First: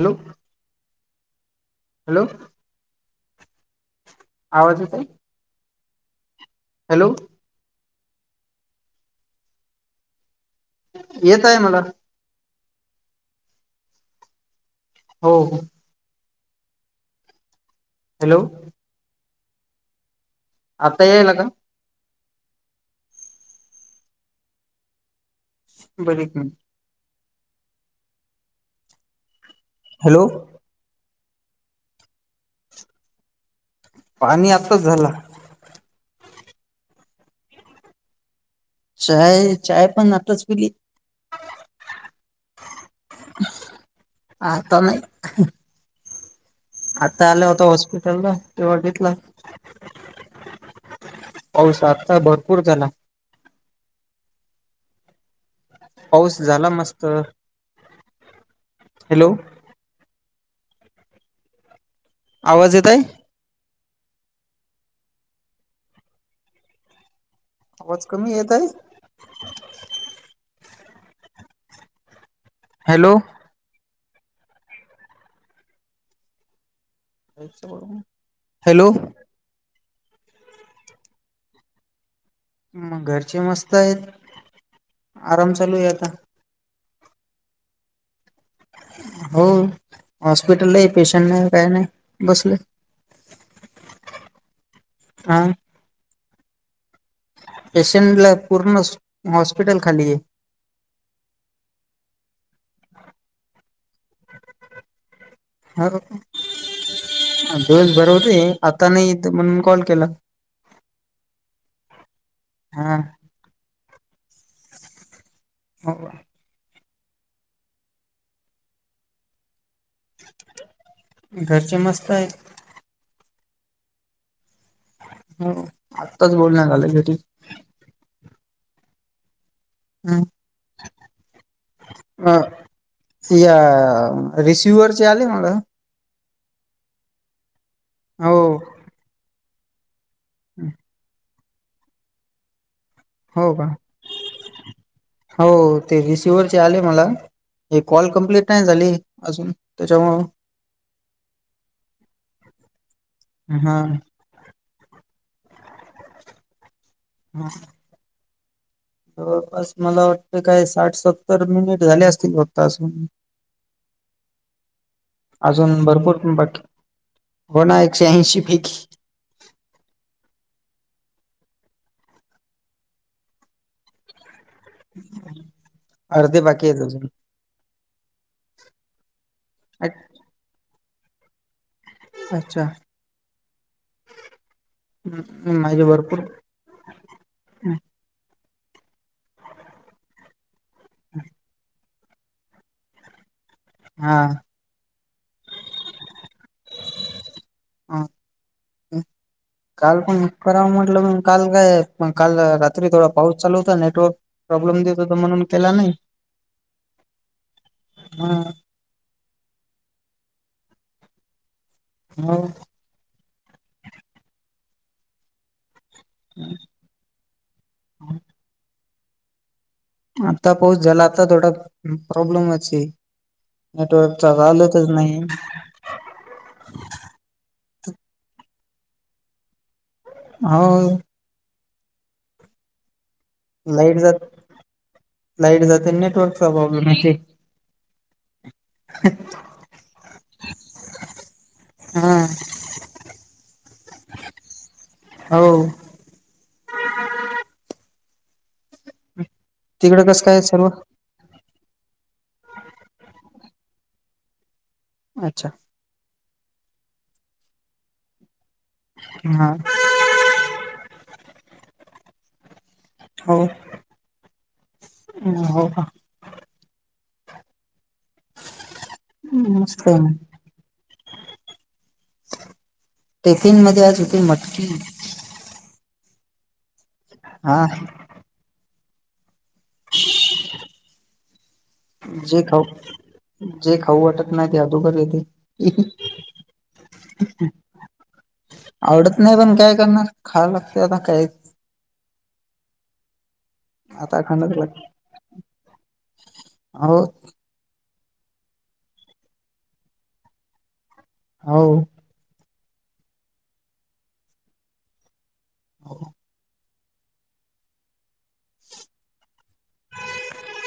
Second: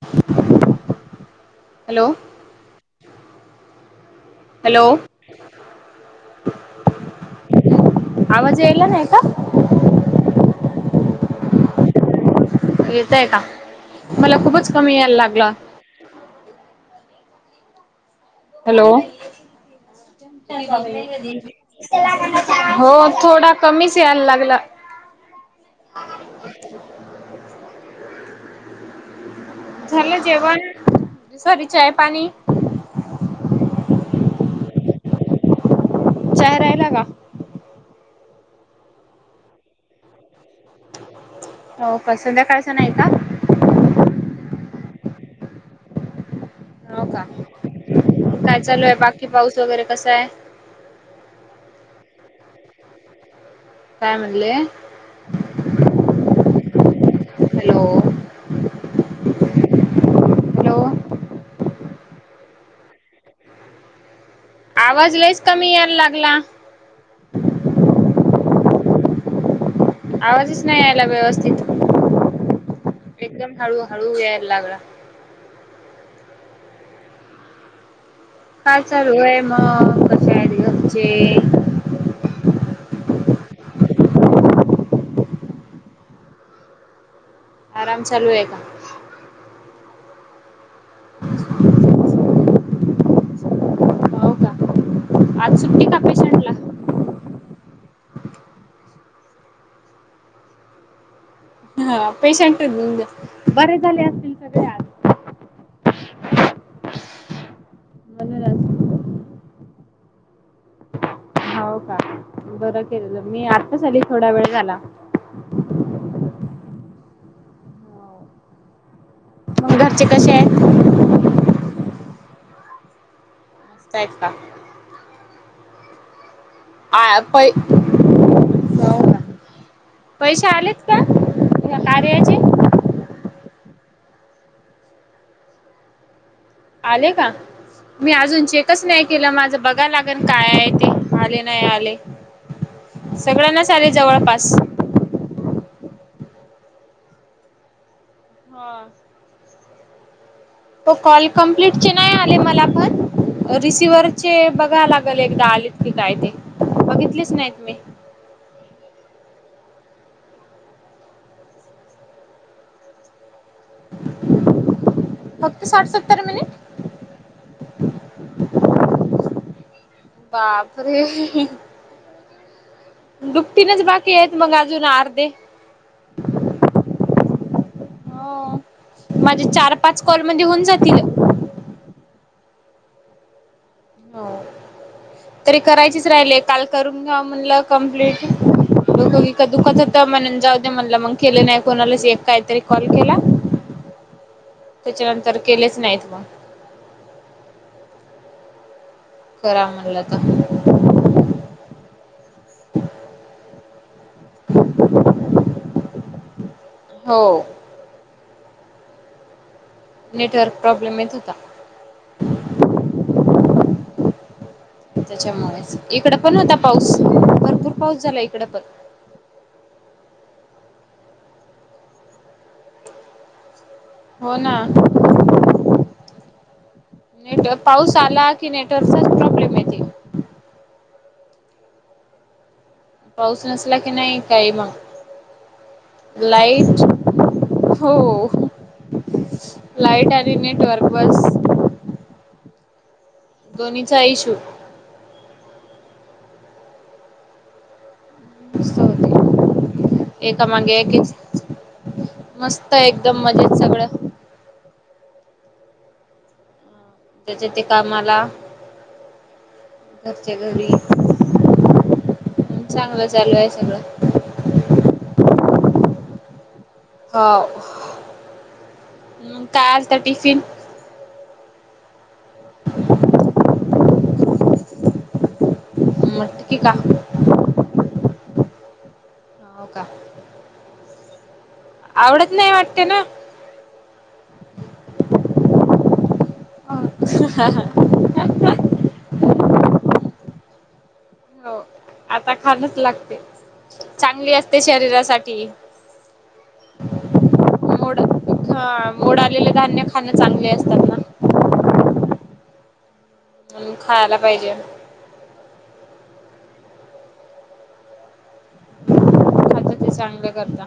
Hello hello. आवाज hello. येत आहे हॅलो. आवाज यायला नाही का? येत आहे मला. येतय का मला खूपच कमी यायला हो लागलं. हो हॅलो. हॅलो. आता यायला का हो थोडा कमीच यायला लागला. बर [unintelligible] झालं हॅलो जेवण सॉरी चाय पाणी- पाणी आताच झालं. चहाराहिला का? चाय चाय पण आत्ताच पिली. हो का संध्याकाळचनाही का? आता नाही. हो का? आता आलो होतो हॉस्पिटल ला काय तेव्हा चालू आहे घेतला. बाकी पाऊस वगैरे, कसा आहे? पाऊस आत्ता भरपूर झाला. काय म्हणले? पाऊस झाला मस्त. हॅलो. हॅलो. ! हॅलो आवाज येतंय? आवाज लईच कमी यायला लागला आवाज कमी येतय? आवाजच नाही यायला व्यवस्थित हॅलो. एकदम हळू हळू याय लागला [unintelligible] काय हॅलो चालूय मग, कशेयात घरचे? मग घरचे मस्त हायत, आराम चालूय आता आराम चालूय का? हो हॉस्पिटलाही पेशंट नाही काय नाय बसलोय हो का? हा आज सुट्टी का? पेशंटला? पेशंटला पूर्णच हॉस्पिटल खालीय हा पेशंट बरे झाले असतील सगळे आज हो दिवसभर होते, म्हणूनच आता नायी इथं म्हणून कॉल केला हो का बरं हा. केलेलं मी आत्ताच आली थोडा वेळ झाला हो मग घरचे कशेयत? घरचे मस्त हायत मस्तयत का? हो आत्ताच बोलणं झालं. हो का? पैशे आलेत का ह्या अ कार्याचे? या रिसिव्हरचे आले मला आले का, मी हो अजून चेकच नाही केलं माझं बघाय लाग बघन काय ते आले नाय आले हो का सगळ्यांनाच आले जवळपास हो ते रिसिव्हरचे आले मला हे कॉल कंप्लीट नाय हा झाले अजून त्याच्यामुळं तो कॉल कंप्लीट चे नाय आले मला पण हा रिसिव्हर चे बघाय लागल एकदा आलेत की काय ते बघितलीच हा नाहीत मी जवळपास मला वाटतंय काय साठ सत्तर मिनिट झाले असतील फक्त आजून [inaudible] फक्त अजून साठ भरपूर सत्तर मिनिट बाकीय, हो ना एकशे ऐंशी पैकी बापरे! दुपटीनंच बाकीयत मग अजून अर्धे अर्धे बाकीयत अजून. हो, माझे चार-पाच कॉलमध्ये होऊन जातील. अच्छा. ! हो हम्म, तरी माझे करायचेच भरपूर राहिले काल करून घ्यावं म्हणलं कंमप्लीट डोकं विक दुखत होत म्हणून जाऊ म्हणलं मग केले नाही कोणाला एक काहीतरी कॉल केला हा त्याच्यानंतर केलेच नाहीत मग ह करा काल म्हणलं पण तर कराव म्हटलं पण काल कायय पण काल रात्री थोडा पाऊस चालू होता नेटवर्क प्रॉब्लेम देत होता म्हणून केला नाही [inaudible] हो ह्म नेटवर्क प्रॉब्लेम येत होता हा [unintelligible] त्याच्यामुळेच इकड पण होता पाऊस भरपूर पाऊस झाला इकड पण आता पाऊस झाला आता थोडा प्रॉब्लेमच नेटवर्क चा हो ना चालतच नाही नेट पाऊस आला की नेटवर्क हो पाऊस नसला की लाईट नाही जात काही मग लाईट जाते नेटवर्कचा लाईट प्रॉब्लेम आहे ते हो लाइट आली नेटवर्क बस हा दोन्हीचा इशू हो तिकडे कसं होते काय एका सर्व मागे एक मस्त आहे एकदम मजेत सगळं अच्छा त्याच्या ते कामाला हा घरच्या घरी चांगलं चालू आहे सगळं ह हो का होाव नमस्कार टिफिन मध्ये आज होती मटकी मोटकी का हा हो का आवडत जे नाही खाऊ वाटते ना जे खाऊ वाटत नाही ते अधुकर येते अ हा हा आवडत नाही पण काय करणार खावं लागत आता काय हो आता खाणच लागते आता चांगली खाणच असते लागत शरीरासाठी हो मोड हा मोडालेले धान्य खाणं चांगले असतात ना हो खायला पाहिजे हो खात ते चांगलं करता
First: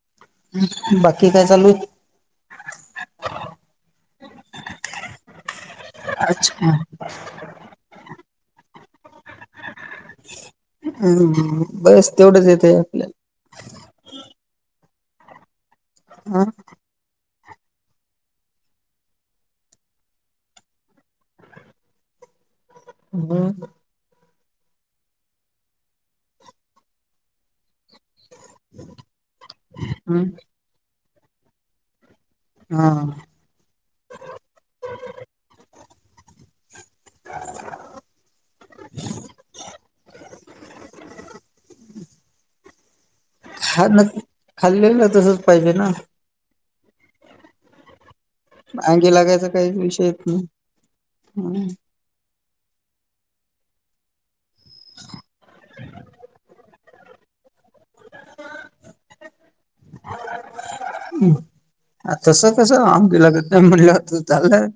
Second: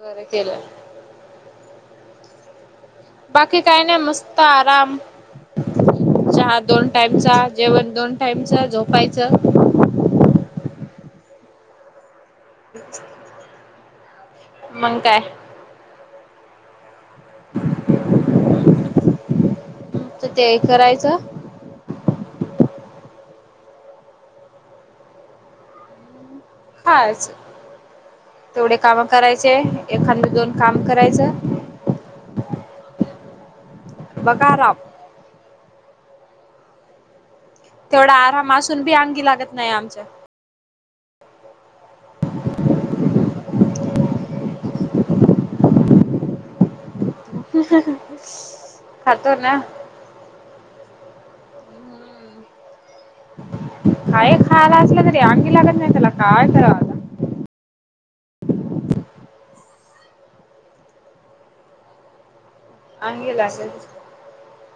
बरं केलं बाकी काय चालू आहे बाकी काय नाही मस्त आराम चहा अच्छा दोन टाईम जेवण दोन टाइमचा झोपायचं हम् बस तेवढंच येत आहे आपल्याला मग काय हा तर ते करायचं हम्म हाच तेवढे काम करायचे हम्म. एखाद दोन काम करायचं हा बकाराम तेवढा आराम असून बी अंगी लागत नाही आमच्या खा न खाल्लेलं तसच पाहिजे ना ह् ह अंगी लागायचा काही विषयेत नाही काय खायला असल तरी अंगी लागत नाही काय तर तस कस आगी अंगी लगत नाही म्हलं झालंय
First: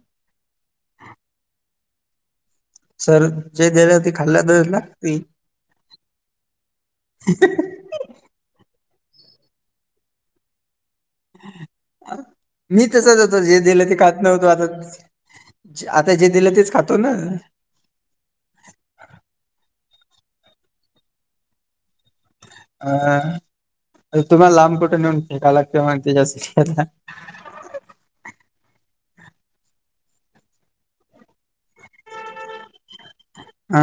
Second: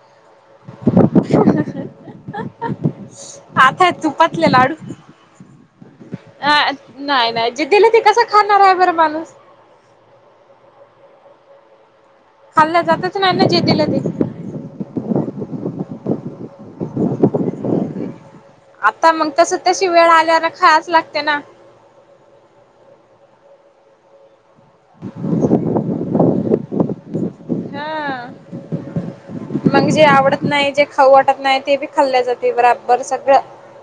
हं ह सर जे दलं ते खाल्ला तं लाडू लागत्ये अ नाही नाही जे दिले ते कस खाणार आहे बर माणूस खाल्लं मी जातच तसच नाही होतं ना जे दिलं ते का नव्हतो आता आता जे दिलं तेच खातो ना. आता मग तस तशी वेळ आल्यान खायच लागते ना. अ तुम्हाला लांब कुठे नेऊन फेकालागत्ये मग त्याच्यासाठी आता. हा [unintelligible] मग जे आवडत नाही जे खाऊ वाटत नाही ते बी खाल्ली जाते बराबर सगळं. हा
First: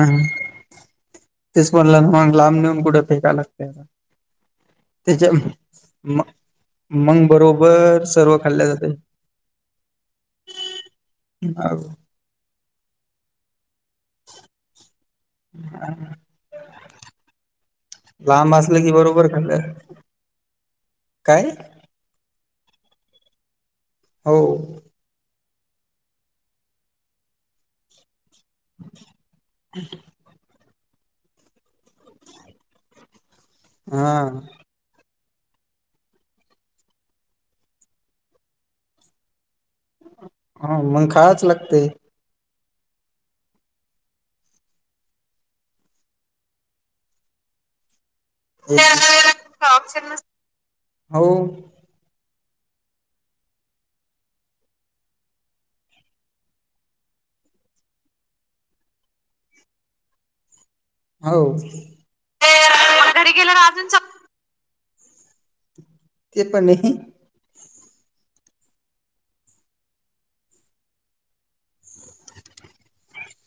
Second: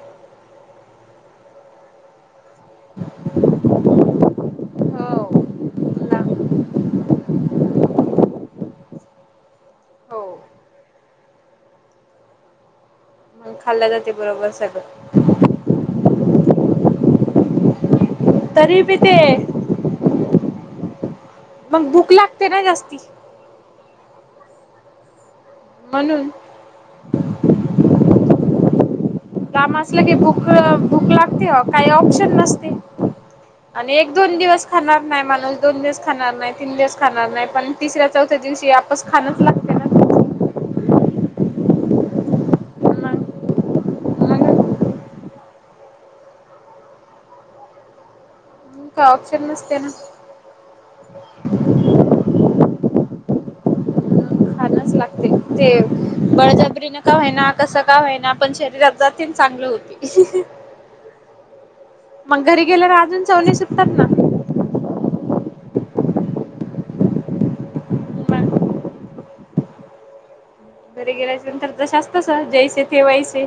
तेच म्हणलं मग लांब नेऊन कुठे फेकाय लागते. हो त्याच्या म. मग बरोबर सर्व खाल्ल्या जाते. हो. ह. खाल्ल्या जाते बरोबर सगळं. ह. लांब असल तरी कि बी बरोबर ते खलं काय. मग बुकला ते ना जास्ती. हो. म्हणून काम असला ग बुक- भूक लागते काही ऑप्शन नसते अन हा एक दोन दिवस. खाणार नाही माणूस दोन दिवस खाणार नाही तीन दिवस खाणार नाही पण तिसऱ्या चौथ्या दिवशी आपस खाणच लागत. हा मग खाच लागते. ना मग काय ऑप्शन नसते ना ऑपशन हो. खाणच लागते ते. बळजाबरीने का व्हायना कसं का व्हायना पण शरीरात जात चांगली होती. हो. मग घरी गेल्याला अजून घरी सवनी गेल्यावर सुटतात अजून च ना ते पण. मग घरी गेल्याच्या नंतर तसे असतस जैसे थे वैसे थे ठेवायचे.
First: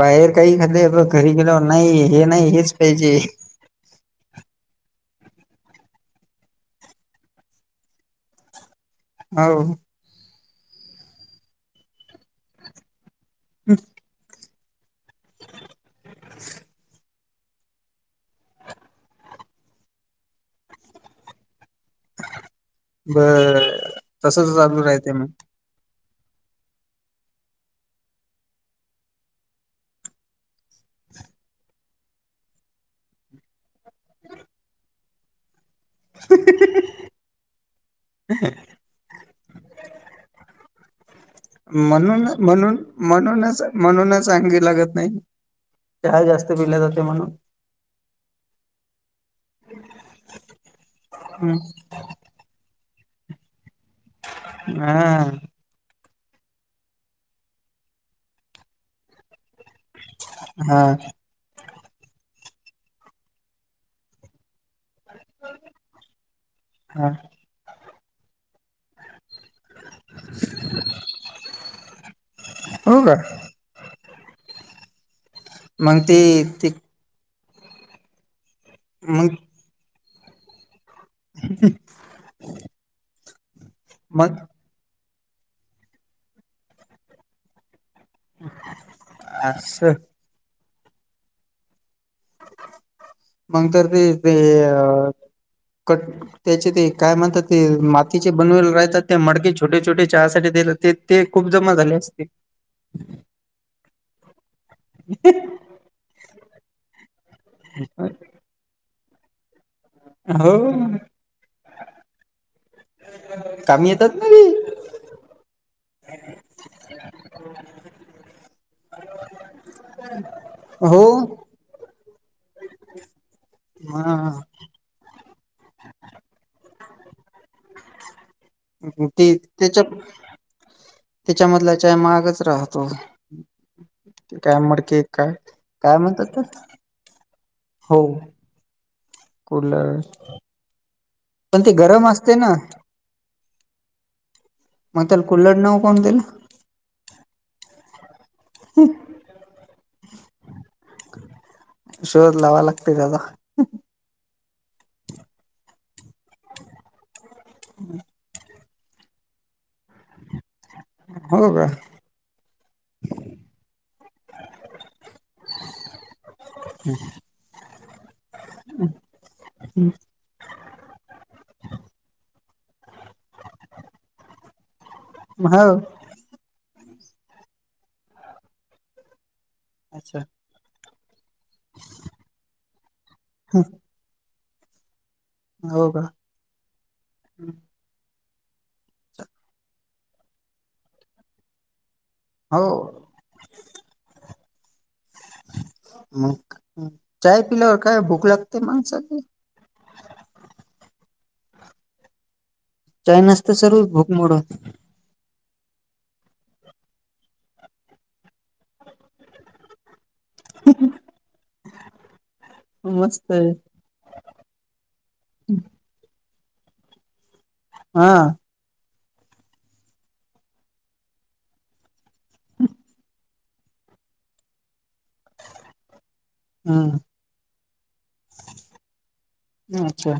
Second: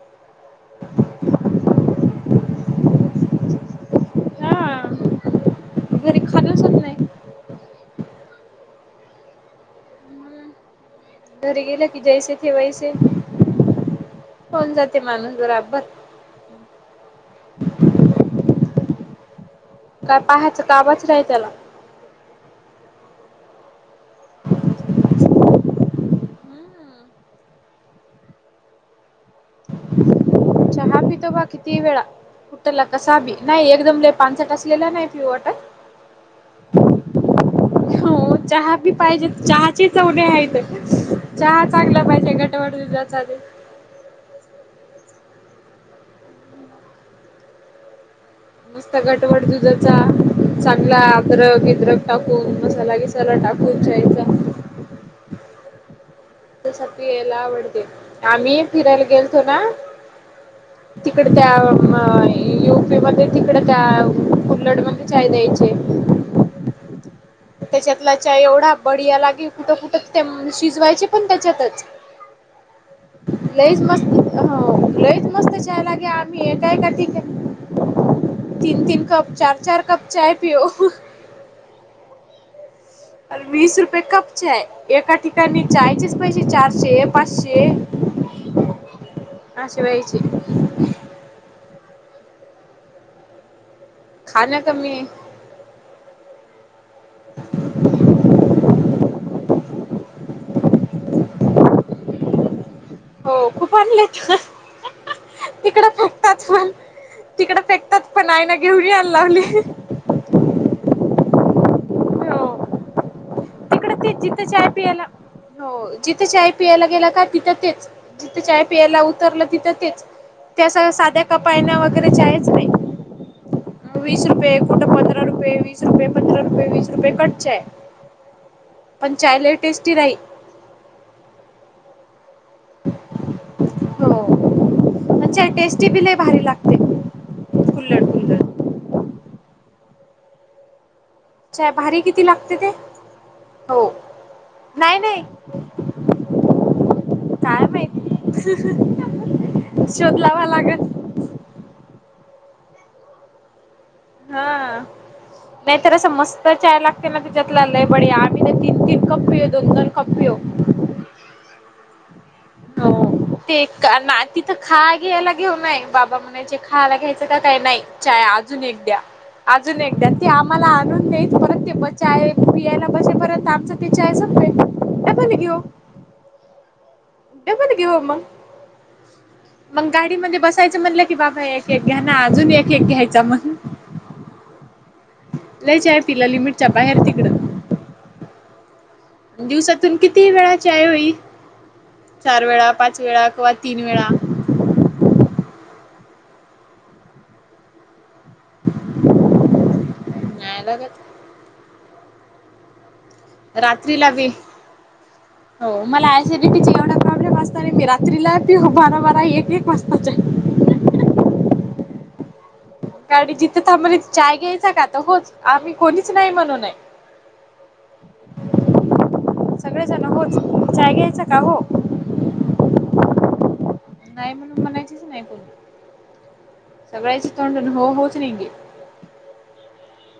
बाहेर काही खालं घरी गेल नाही हे नाही हेच पाहिजे. हा घरी खानाच होत नाही. हो. घरी गेल्या की जैसे थे वैसे. हम्. होन जाते माणूस बराबर. [unintelligible] काय पाहायचं कामाच नाही त्याला. बर तसच चालू राहते मग. चहा पीतो बा किती वेळा. कुठला कसाबी नाही एकदम पानचट असलेला नाही पिऊ वाटत. हो चहा. चहा पाहिजे चहाची चवलई आहे इथं चहा चांगला म्हणून पाहिजे गटवट दुधाध म्हणून आगी लागत नाही चहा जास्त पिला जातो म्हणून. मस्त गटवट दुधाचा चांगला आद्रक बिद्रक. टाकून मसाला बिसाला टाकून पीयचा. हम. तस प यायला आवडते आम्ही फिरायला गेलतो ना. हा. तिकडे त्या म युपी मध्ये तिकड त्या कुलड मध्ये चाय द्यायचे. हा. त्याच्यातला चाय एवढा बढिया लागील कुठं-कुठं ते म शिजवायचे पण तेच्यातच हो का लईच मस्त, हो लईच मस्त मग चायलागे ते आम्ही ते एका एका का ठीक आहे. तीन-तीन कप मग चार-चार कप चाय पिओ [unintelligible] आल वीस रुपये कप मग चाय एका ठिकाणी चायचेच पाहिजे चारशे, पाचशे अशे असं व्हायचे. मग तर ते ते खाणं कमी कट त्याचे ते काय म्हणतात ते मातीचे बनवेला राहतात त्या मडक्याचे छोटे-छोटे चहासाठीेत देतात ते-तेखूप जमा झाले असते हो खूप आणलेत. तिकड फुकटातून तिकड [unintelligible] नाही ना घेऊन याय लावली. हो [unintelligible] तिकडं तेच ना ते जिथं चाय पियला, हो जिथं चाय पियाला गेला का तिथं तेच जिथे चाय पियला उतरलं तिथं तेच, त्या स हो साध्या कापायण्या वर [inaudible] अ वीस हा रुपये कुठं, पंधरा रुपये, वीस रुपये, पंधरा रुपये, वीस रुपये कट चाय पण ते चाय लय ते, टेस्टी राही तेच्यामधला चाय महागच राहतो. हो काय मडके पण चाय टेस्टी काय-काय बी लय म्हणतात भारी तेला? लागते हो. कुल्लड कुल्लड कूलड, पण चाय ते भारी गरम किती असते ना? लागते ते हो नाही मग नाही त्याला कुलड नाव कोण दिलं? काय माहिती, शोध लावाय लागल. शोध लावाय लागतय [unintelligible] हा. नाहीतर असं मस्त चाय लागतय ना त्याच्यातला लय बडीया. मी तीन-तीन कप पियो, दोन-दोन कप पियो हो का? [inaudible] ते का ना तिथं खा घ्यायला घेऊनय बाबा म्हणायचे खायला घ्यायचं तर काही नाही चाय अजून एक द्या. अजून एक दया. ते आम्हाला आणून देई परत ते, चाय पियायला बसे परत आमच पि चाय संपे मह [unintelligible] हो मंग, मंग अच्छा गाडीमध्ये बसायचं म्हणलं की बाबा याय एक घ्या ना, अजून एक एक घ्याचा म लय हो चाय का पिला लिमिटच्या बाहेर तिकडं दिवसातून कितीही वेळा चय होई चार वेळा, हो पाच वेळा किंवा तीन वेळा मग चाय पिल्यावर काय भूक लागते माणसा नाय लागत. चाय नसते सर्व रात्री ला भूक बी मोडून हो. मला ऍसिडिटी एवढा प्रॉब्लेम असतना मी रात्रीला पिऊ बारा-बारा, एक-एक वाजता चाय [unintelligible] मस्त गाडी आहे जिथं थांबली चाय घ्यायचा का तर होच आम्ही कोणीच नाही म्हणूनय हा. सगळेजण होच. चाय घ्यायचा का? हो. हम. नाही म्हणून म्हणायचीच नाही कोणी. हम्म सगळ्याच्या तोंडून हो-हो च निगे अच्छा